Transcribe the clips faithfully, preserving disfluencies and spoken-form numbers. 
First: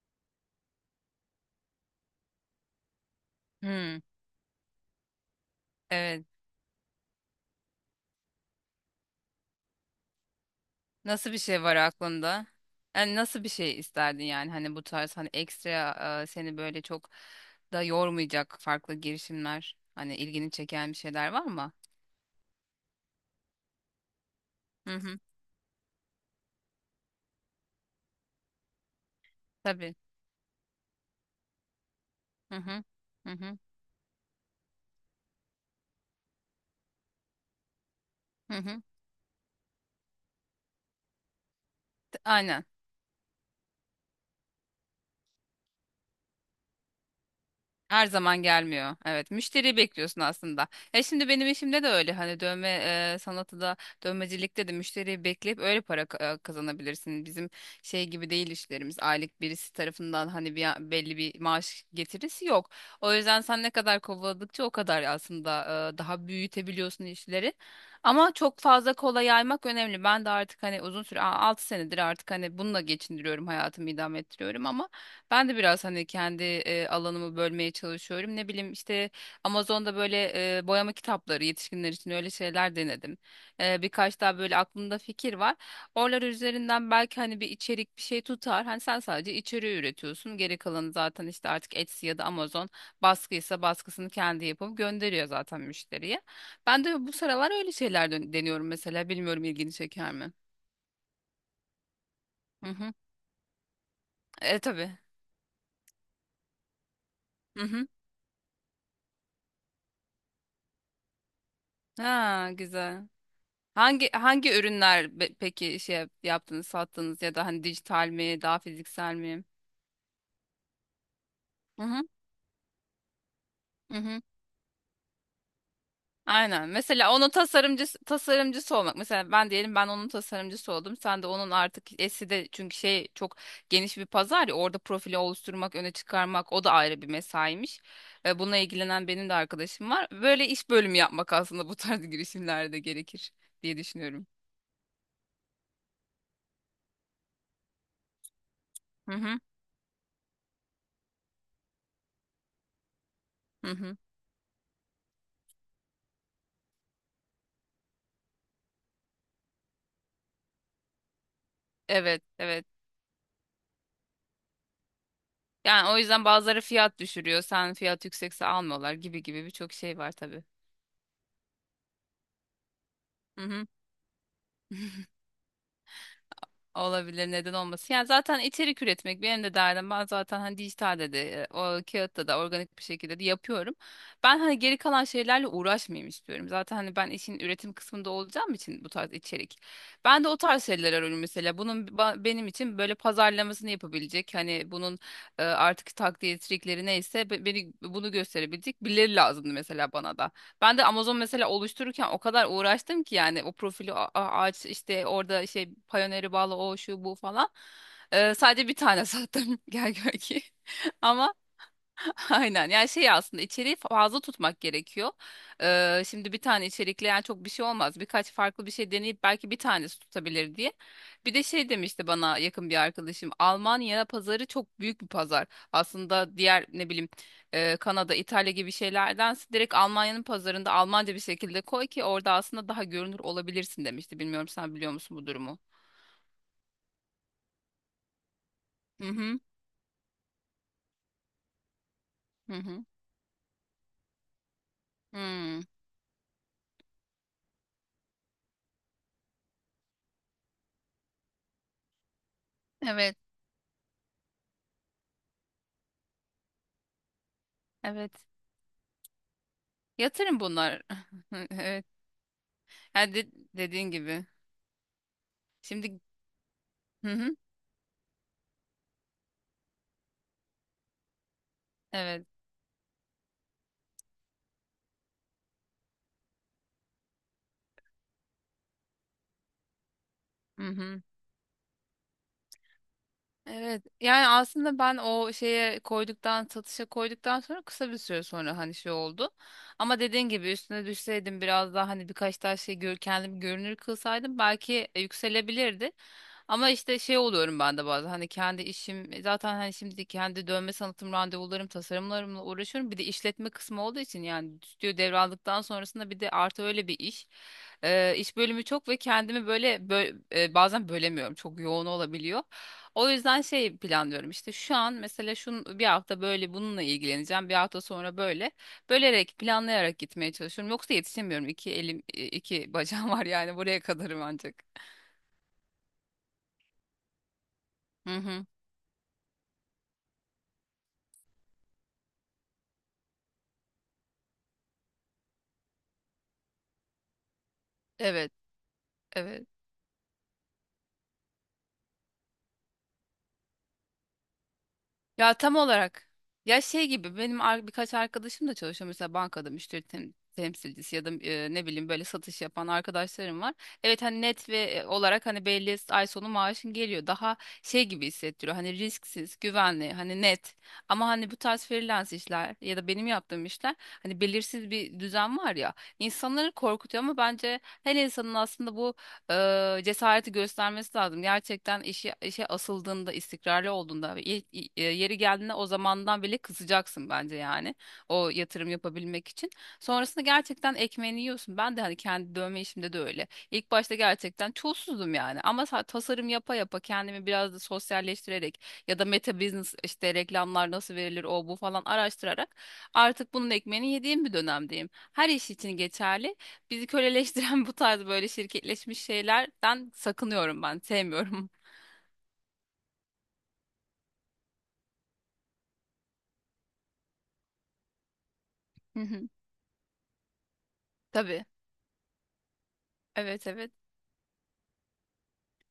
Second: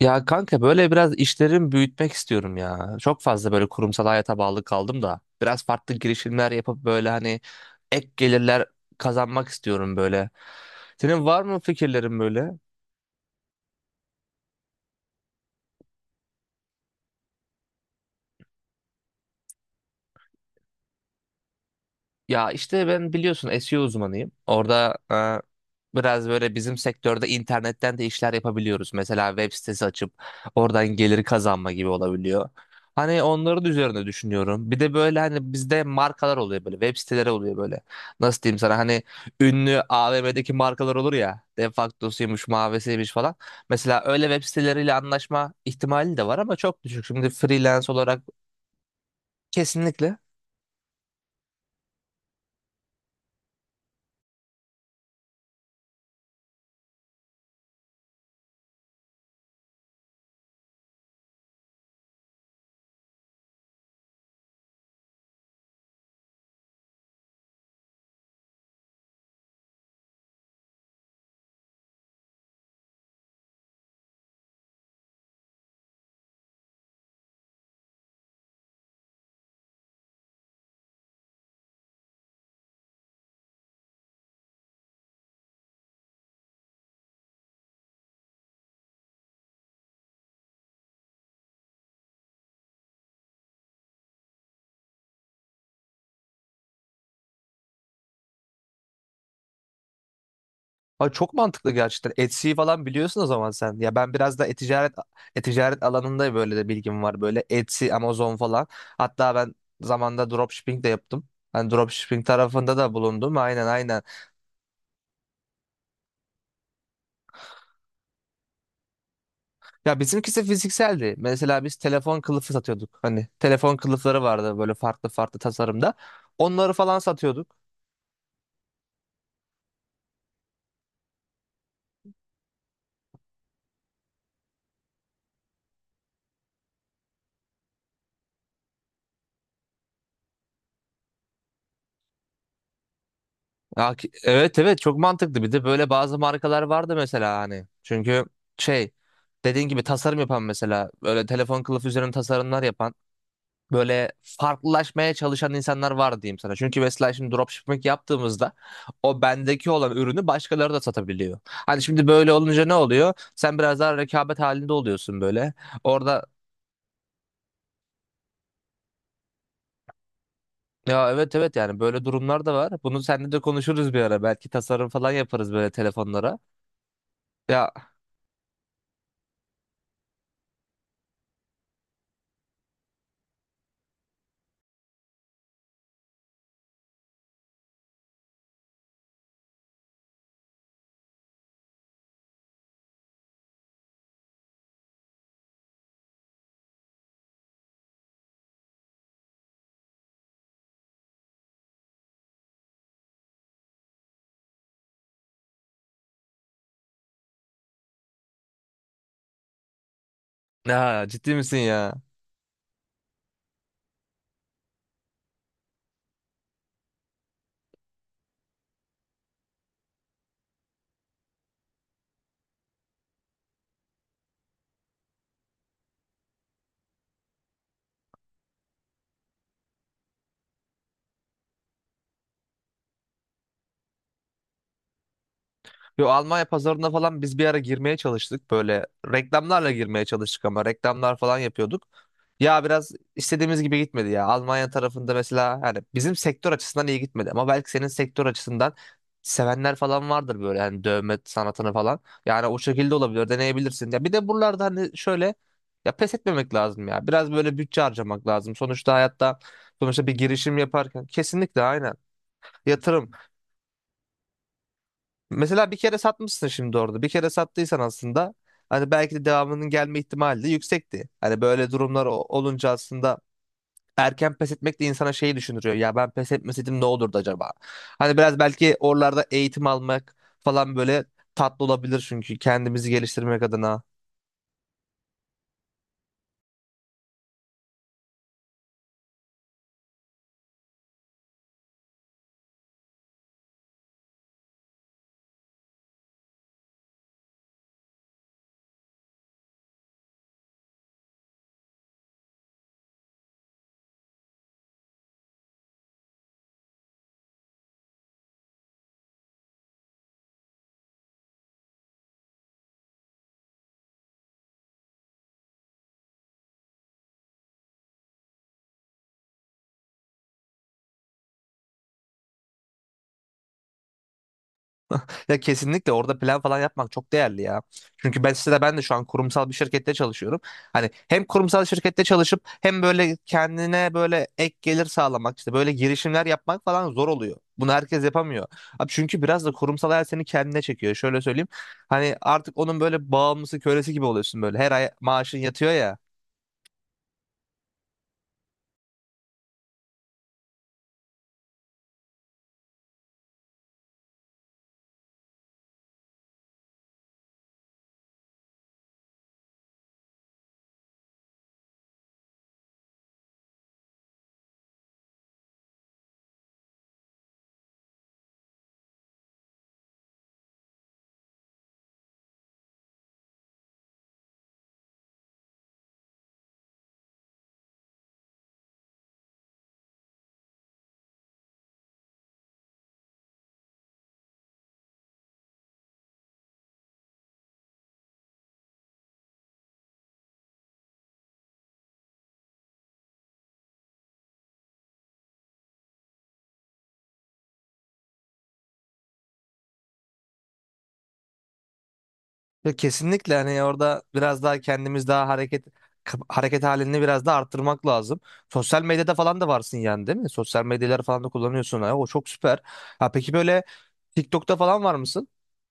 Ya kanka böyle biraz işlerimi büyütmek istiyorum ya. Çok fazla böyle Hmm, kurumsal hayata bağlı kaldım da. Biraz farklı evet. girişimler yapıp böyle hani ek gelirler kazanmak istiyorum böyle. Senin Nasıl bir var mı şey var fikirlerin aklında? böyle? Yani nasıl bir şey isterdin, yani hani bu tarz hani ekstra, e, seni böyle çok da yormayacak farklı girişimler hani ilgini çeken bir şeyler var mı? Ya işte ben biliyorsun S E O uzmanıyım. Hı Orada hı. e, biraz böyle bizim sektörde internetten de işler yapabiliyoruz. Mesela web sitesi Tabii. açıp oradan gelir kazanma gibi olabiliyor. Hı hı. Hani Hı hı. onların üzerine düşünüyorum. Bir de böyle hani bizde markalar oluyor böyle web siteleri oluyor böyle. Nasıl Hı diyeyim sana hı. hani ünlü A V M'deki markalar olur ya. De T- facto'suymuş, Aynen. mavesiymiş falan. Mesela öyle web siteleriyle anlaşma ihtimali de var ama çok düşük. Şimdi freelance Her olarak zaman gelmiyor. Evet, müşteriyi kesinlikle. bekliyorsun aslında. E, şimdi benim işimde de öyle. Hani dövme e, sanatı da, dövmecilikte de müşteriyi bekleyip öyle para ka- e, kazanabilirsin. Bizim şey gibi değil işlerimiz. Aylık birisi tarafından hani bir belli bir maaş getirisi yok. O yüzden sen ne kadar kovaladıkça o kadar aslında e, daha büyütebiliyorsun işleri. Ama çok fazla kola yaymak önemli. Ben de artık hani uzun süre altı senedir artık hani bununla geçindiriyorum, hayatımı idame ettiriyorum, ama ben de biraz hani kendi e, alanımı bölmeye çalışıyorum. Ne bileyim işte Amazon'da böyle e, boyama kitapları yetişkinler için, öyle şeyler denedim. E, birkaç daha böyle aklımda fikir var. Oralar üzerinden belki hani bir içerik bir şey tutar. Hani sen sadece içeriği üretiyorsun. Geri kalanı zaten işte artık Etsy ya da Amazon, baskıysa baskısını kendi yapıp gönderiyor zaten müşteriye. Ben de bu sıralar öyle şeyler dön- deniyorum mesela. Bilmiyorum ilgini çeker mi? Ay çok mantıklı gerçekten. Etsy'yi Hı falan hı. biliyorsun o zaman sen. Ya ben biraz da E e-ticaret tabii. e-ticaret alanında böyle de bilgim var. Böyle Hı hı. Etsy, Amazon falan. Hatta ben zamanda dropshipping de yaptım. Hani dropshipping Ha, tarafında da güzel. bulundum. Aynen aynen. Hangi hangi ürünler be- peki şey yap- yaptınız, sattınız, ya da hani dijital mi, daha fiziksel mi? Ya bizimkisi fizikseldi. Mesela biz Hı hı. telefon kılıfı satıyorduk. Hani telefon Hı kılıfları hı. vardı böyle farklı farklı tasarımda. Aynen. Onları falan Mesela onun satıyorduk. tasarımcısı tasarımcısı olmak. Mesela ben diyelim, ben onun tasarımcısı oldum. Sen de onun artık esi de, çünkü şey çok geniş bir pazar ya, orada profili oluşturmak, öne çıkarmak, o da ayrı bir mesaiymiş. Ve buna ilgilenen benim de arkadaşım var. Böyle iş bölümü yapmak aslında bu tarz girişimlerde gerekir diye Ya ki- düşünüyorum. Evet evet çok mantıklı. Bir de böyle bazı markalar vardı mesela hani. Çünkü şey Hı hı. dediğin gibi tasarım yapan mesela böyle telefon kılıfı üzerine tasarımlar yapan Hı hı. böyle farklılaşmaya çalışan insanlar var diyeyim sana. Çünkü mesela şimdi dropshipping yaptığımızda o bendeki olan ürünü başkaları da satabiliyor. Hani şimdi Evet, böyle olunca evet. ne oluyor? Sen biraz daha rekabet halinde oluyorsun böyle. Yani o Orada yüzden bazıları fiyat düşürüyor. Sen fiyat yüksekse almıyorlar, gibi gibi birçok şey var tabii. ya evet evet yani böyle durumlar da var. Bunu seninle de Hı hı. konuşuruz bir ara. Belki tasarım falan yaparız böyle telefonlara. Olabilir, neden Ya, olmasın. Yani zaten içerik üretmek benim de derdim. Ben zaten hani dijitalde de, e, o kağıtta da organik bir şekilde de yapıyorum. Ben hani geri kalan şeylerle uğraşmayayım istiyorum. Zaten hani ben işin üretim kısmında olacağım için bu tarz içerik. Ben de o tarz şeyler arıyorum mesela. Bunun ba- benim için böyle pazarlamasını yapabilecek. Hani bunun e, artık takdir trikleri neyse, be- beni bunu gösterebilecek birileri lazımdı mesela bana da. Ben de Amazon mesela oluştururken o kadar uğraştım ki, yani o profili a- a- aç işte, orada şey Payoneer'e bağlı, o şu bu falan. Ee, sadece bir tane sattım gel gör ki. ya ciddi Ama misin ya? aynen, yani şey aslında içeriği fazla tutmak gerekiyor. Ee, şimdi bir tane içerikle yani çok bir şey olmaz. Birkaç farklı bir şey deneyip belki bir tanesi tutabilir diye. Bir de şey demişti bana yakın bir arkadaşım. Almanya pazarı çok büyük bir pazar. Aslında diğer ne bileyim, e, Kanada, İtalya gibi şeylerdense direkt Almanya'nın pazarında Almanca bir şekilde koy ki orada aslında daha görünür olabilirsin demişti. Bilmiyorum, sen biliyor musun bu durumu? Yo, Almanya pazarına falan biz bir ara girmeye çalıştık. Böyle Hı hı. reklamlarla girmeye çalıştık ama reklamlar falan yapıyorduk. Hı Ya hı. biraz istediğimiz gibi gitmedi ya. Almanya tarafında mesela Hmm. hani bizim sektör açısından iyi gitmedi ama belki senin sektör açısından sevenler falan vardır böyle hani dövme sanatını falan. Yani o şekilde Evet. olabilir, deneyebilirsin. Ya bir de buralarda hani şöyle ya pes etmemek lazım ya. Biraz böyle bütçe harcamak Evet. lazım. Sonuçta hayatta sonuçta bir Yatırım girişim bunlar. yaparken kesinlikle Evet. aynen yatırım. Ha, de- dediğin gibi. Mesela bir kere Şimdi satmışsın şimdi orada. Bir hı kere hı, sattıysan aslında hani belki de devamının gelme ihtimali de yüksekti. Hani böyle durumlar o- evet. olunca aslında erken pes etmek de insana şeyi düşündürüyor. Ya ben pes etmeseydim ne olurdu acaba? Hani biraz belki oralarda eğitim almak Hı falan hı. böyle tatlı olabilir çünkü kendimizi geliştirmek adına. Evet, yani aslında ben o şeye koyduktan, satışa koyduktan sonra kısa bir süre sonra hani şey oldu. Ama dediğin gibi üstüne düşseydim biraz daha, hani birkaç tane şey gör, kendim görünür kılsaydım belki yükselebilirdi. Ama işte şey oluyorum ben de bazen, hani kendi işim e, zaten hani şimdi kendi dövme sanatım, randevularım, tasarımlarımla uğraşıyorum. Bir de işletme kısmı olduğu için yani, stüdyo devraldıktan sonrasında bir de artı öyle bir iş. Ee, iş bölümü çok ve kendimi böyle bö- e, bazen bölemiyorum, çok yoğun olabiliyor. O yüzden şey planlıyorum işte, şu an mesela şun bir hafta böyle bununla ilgileneceğim, bir hafta sonra böyle, bölerek planlayarak gitmeye çalışıyorum, yoksa yetişemiyorum, iki elim e, iki bacağım var, yani buraya kadarım ancak. Ya kesinlikle orada plan falan yapmak çok değerli ya. Hı Çünkü ben hı. size de ben de şu an kurumsal bir şirkette çalışıyorum. Hani hem kurumsal şirkette çalışıp hem böyle kendine böyle ek gelir sağlamak işte böyle girişimler yapmak falan zor oluyor. Bunu herkes Evet, yapamıyor. Abi çünkü biraz evet. da kurumsal hayat seni kendine çekiyor. Şöyle söyleyeyim. Hani artık onun böyle bağımlısı, kölesi gibi oluyorsun böyle. Her ay Ya maaşın tam yatıyor ya. olarak, ya şey gibi benim ar- birkaç arkadaşım da çalışıyor mesela, bankada müşteri tem- temsilcisi ya da e, ne bileyim böyle satış yapan arkadaşlarım var. Evet, hani net ve e, olarak hani belli, ay sonu maaşın geliyor. Daha şey gibi hissettiriyor. Hani risksiz, güvenli, hani net. Ama hani bu tarz freelance işler ya da benim yaptığım işler, hani belirsiz bir düzen var ya. İnsanları korkutuyor ama bence her insanın aslında bu e, cesareti göstermesi lazım. Gerçekten işi, işe asıldığında, istikrarlı olduğunda, ve ye- e, yeri geldiğinde, o zamandan bile kısacaksın bence yani. O yatırım yapabilmek için. Sonrasında gerçekten ekmeğini yiyorsun. Ben de hani kendi dövme işimde de öyle. İlk başta gerçekten çulsuzdum yani. Ama sa- tasarım yapa yapa kendimi biraz da sosyalleştirerek, ya da meta business işte reklamlar nasıl verilir o bu falan araştırarak, artık bunun ekmeğini yediğim bir dönemdeyim. Her iş için geçerli. Bizi köleleştiren bu tarz böyle şirketleşmiş şeylerden sakınıyorum ben. Sevmiyorum. Yok kesinlikle hani orada biraz daha kendimiz daha hareket kap- hareket halini biraz daha arttırmak lazım. Sosyal Hı medyada hı. falan da varsın yani değil mi? Sosyal medyaları falan da Tabii. kullanıyorsun. Ha, o çok süper. Ha peki Evet, böyle evet. TikTok'ta falan var mısın?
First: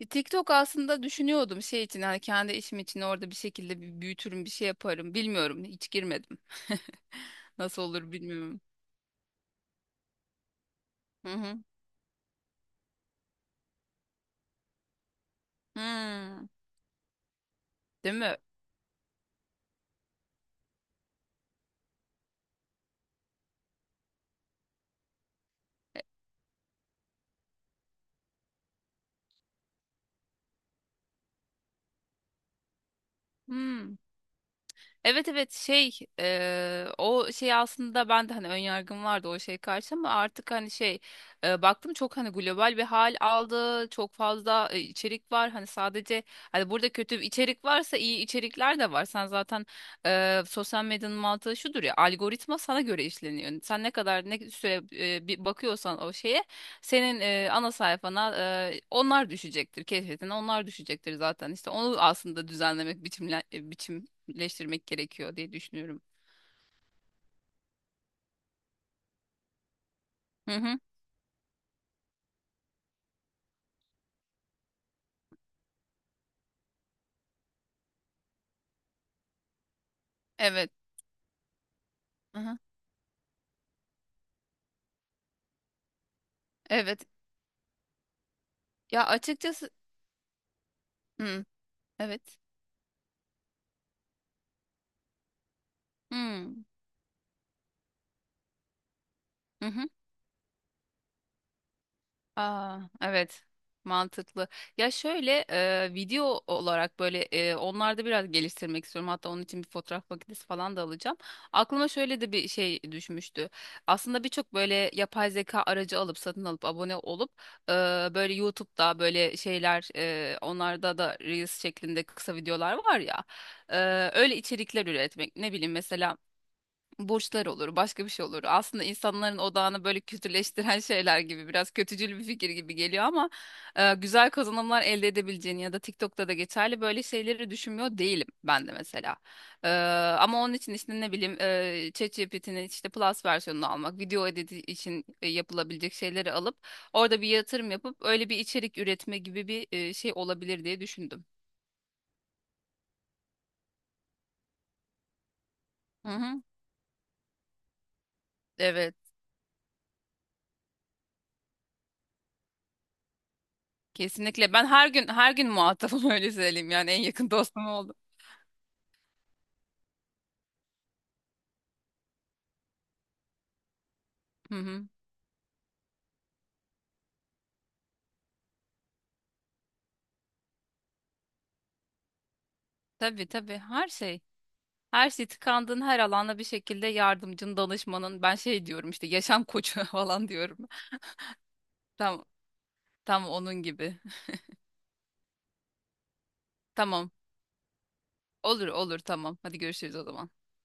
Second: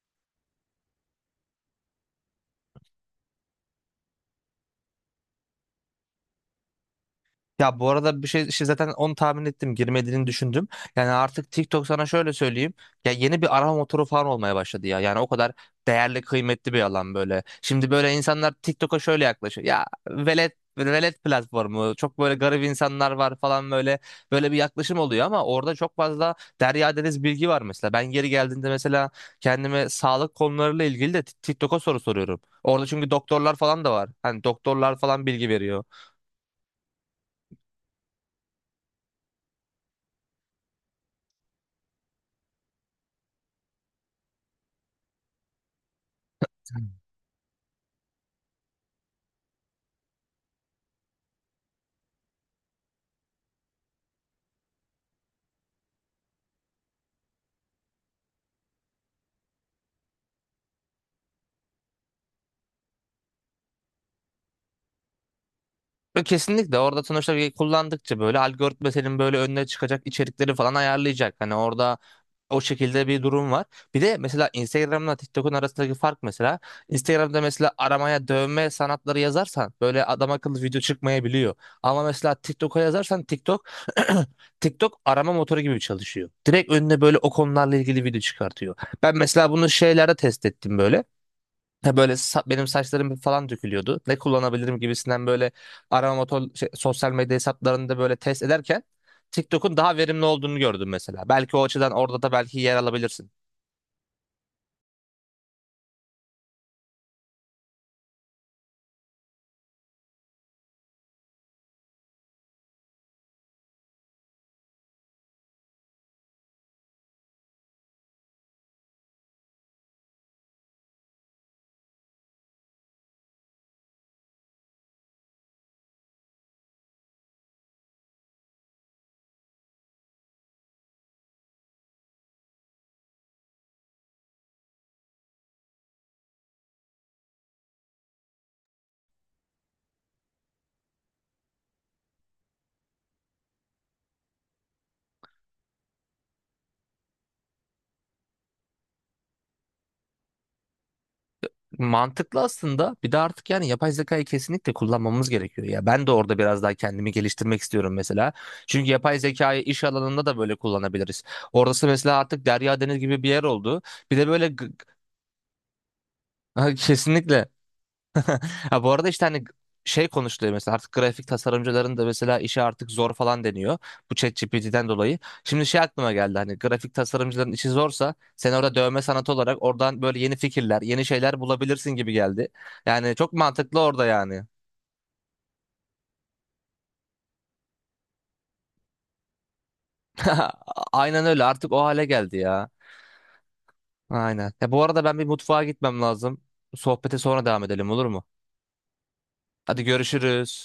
E, TikTok aslında düşünüyordum şey için, hani kendi işim için orada bir şekilde bir büyütürüm bir şey yaparım. Bilmiyorum, hiç girmedim. Ya Nasıl bu olur arada bir şey bilmiyorum. şey zaten onu tahmin ettim girmediğini düşündüm. Yani Hı artık hı. TikTok sana şöyle söyleyeyim. Ya yeni bir arama motoru falan olmaya başladı ya. Yani o kadar değerli Hmm. kıymetli bir alan böyle. Şimdi böyle Değil mi? insanlar TikTok'a şöyle yaklaşıyor. Ya velet velet platformu çok böyle garip insanlar var falan böyle böyle bir yaklaşım oluyor ama orada çok fazla derya deniz bilgi var mesela. Ben geri geldiğinde mesela kendime sağlık konularıyla ilgili de TikTok'a soru soruyorum. Orada çünkü doktorlar falan da Hmm. var. Hani doktorlar falan Evet, bilgi evet veriyor. şey, eee, o şey aslında ben de hani önyargım vardı o şey karşı, ama artık hani şey, eee, baktım çok hani global bir hal aldı, çok fazla e, içerik var hani. Sadece hani burada kötü bir içerik varsa iyi içerikler de var. Sen zaten eee, sosyal medyanın mantığı şudur ya, algoritma sana göre işleniyor. Sen ne kadar ne süre e, bir bakıyorsan o şeye, senin e, ana sayfana e, onlar düşecektir, keşfetine onlar düşecektir, zaten işte onu aslında düzenlemek, biçimle, biçim birleştirmek gerekiyor diye düşünüyorum. Ve kesinlikle orada sonuçta bir kullandıkça böyle algoritma senin böyle önüne çıkacak Hı içerikleri falan hı. ayarlayacak. Hani orada o şekilde bir durum var. Bir de mesela Instagram'la TikTok'un arasındaki fark mesela Instagram'da mesela aramaya dövme sanatları yazarsan böyle adam akıllı Evet. video çıkmayabiliyor. Ama mesela Hı hı. TikTok'a yazarsan TikTok TikTok arama motoru gibi çalışıyor. Direkt önüne Evet. böyle o konularla ilgili video çıkartıyor. Ya, Ben mesela bunu açıkçası şeylerde test ettim böyle. hı. Ha böyle Evet. sa- benim saçlarım falan dökülüyordu. Ne kullanabilirim gibisinden böyle arama Hı. motor şey, sosyal medya hesaplarında böyle test ederken Hı TikTok'un hı. daha verimli olduğunu gördüm mesela. Belki o açıdan orada da belki yer Aa, alabilirsin. evet, mantıklı. Ya şöyle e, video olarak böyle e, onlarda biraz geliştirmek istiyorum. Hatta onun için bir fotoğraf makinesi falan da alacağım. Aklıma şöyle de bir şey düşmüştü. Aslında birçok böyle yapay zeka aracı alıp, satın alıp abone olup e, böyle YouTube'da böyle şeyler e, onlarda da Reels şeklinde kısa videolar var ya. E, öyle içerikler üretmek. Ne bileyim mesela borçlar olur, başka bir şey olur. Aslında insanların odağını böyle kötüleştiren şeyler gibi, biraz kötücül bir fikir gibi geliyor, ama e, güzel kazanımlar elde edebileceğini ya da TikTok'ta da geçerli böyle şeyleri düşünmüyor değilim ben de mesela. E, ama onun için işte ne bileyim, e, ChatGPT'nin işte Plus versiyonunu almak, video editi için e, yapılabilecek şeyleri alıp orada bir yatırım yapıp öyle bir içerik üretme gibi bir e, şey olabilir diye düşündüm. Mantıklı aslında. Bir de artık yani yapay zekayı kesinlikle kullanmamız gerekiyor ya. Ben Hı de orada hı, biraz daha kendimi geliştirmek istiyorum mesela. Çünkü evet. yapay zekayı iş alanında da böyle kullanabiliriz. Orası mesela artık derya deniz gibi bir yer oldu. Bir de böyle Kesinlikle g- ben her gün her gün muhatabım, öyle söyleyeyim, g- yani en yakın kesinlikle. dostum oldu. Ha, bu arada işte hani şey konuşuluyor mesela artık grafik tasarımcıların da mesela işi artık zor falan deniyor. Bu Hı hı. ChatGPT'den dolayı. Şimdi şey aklıma geldi hani grafik tasarımcıların işi zorsa sen orada dövme sanatı olarak oradan böyle yeni fikirler, yeni şeyler bulabilirsin gibi geldi. Yani Tabii çok tabii, mantıklı her orada şey. yani. Her şey tıkandığın her alanda bir şekilde yardımcın, danışmanın. Ben şey diyorum işte, yaşam koçu falan diyorum. Aynen öyle artık o hale Tam geldi ya. tam onun gibi. Aynen. Ya bu arada ben bir mutfağa gitmem lazım. Tamam. Sohbete sonra devam edelim olur mu? Olur olur tamam. Hadi Hadi görüşürüz o zaman. görüşürüz.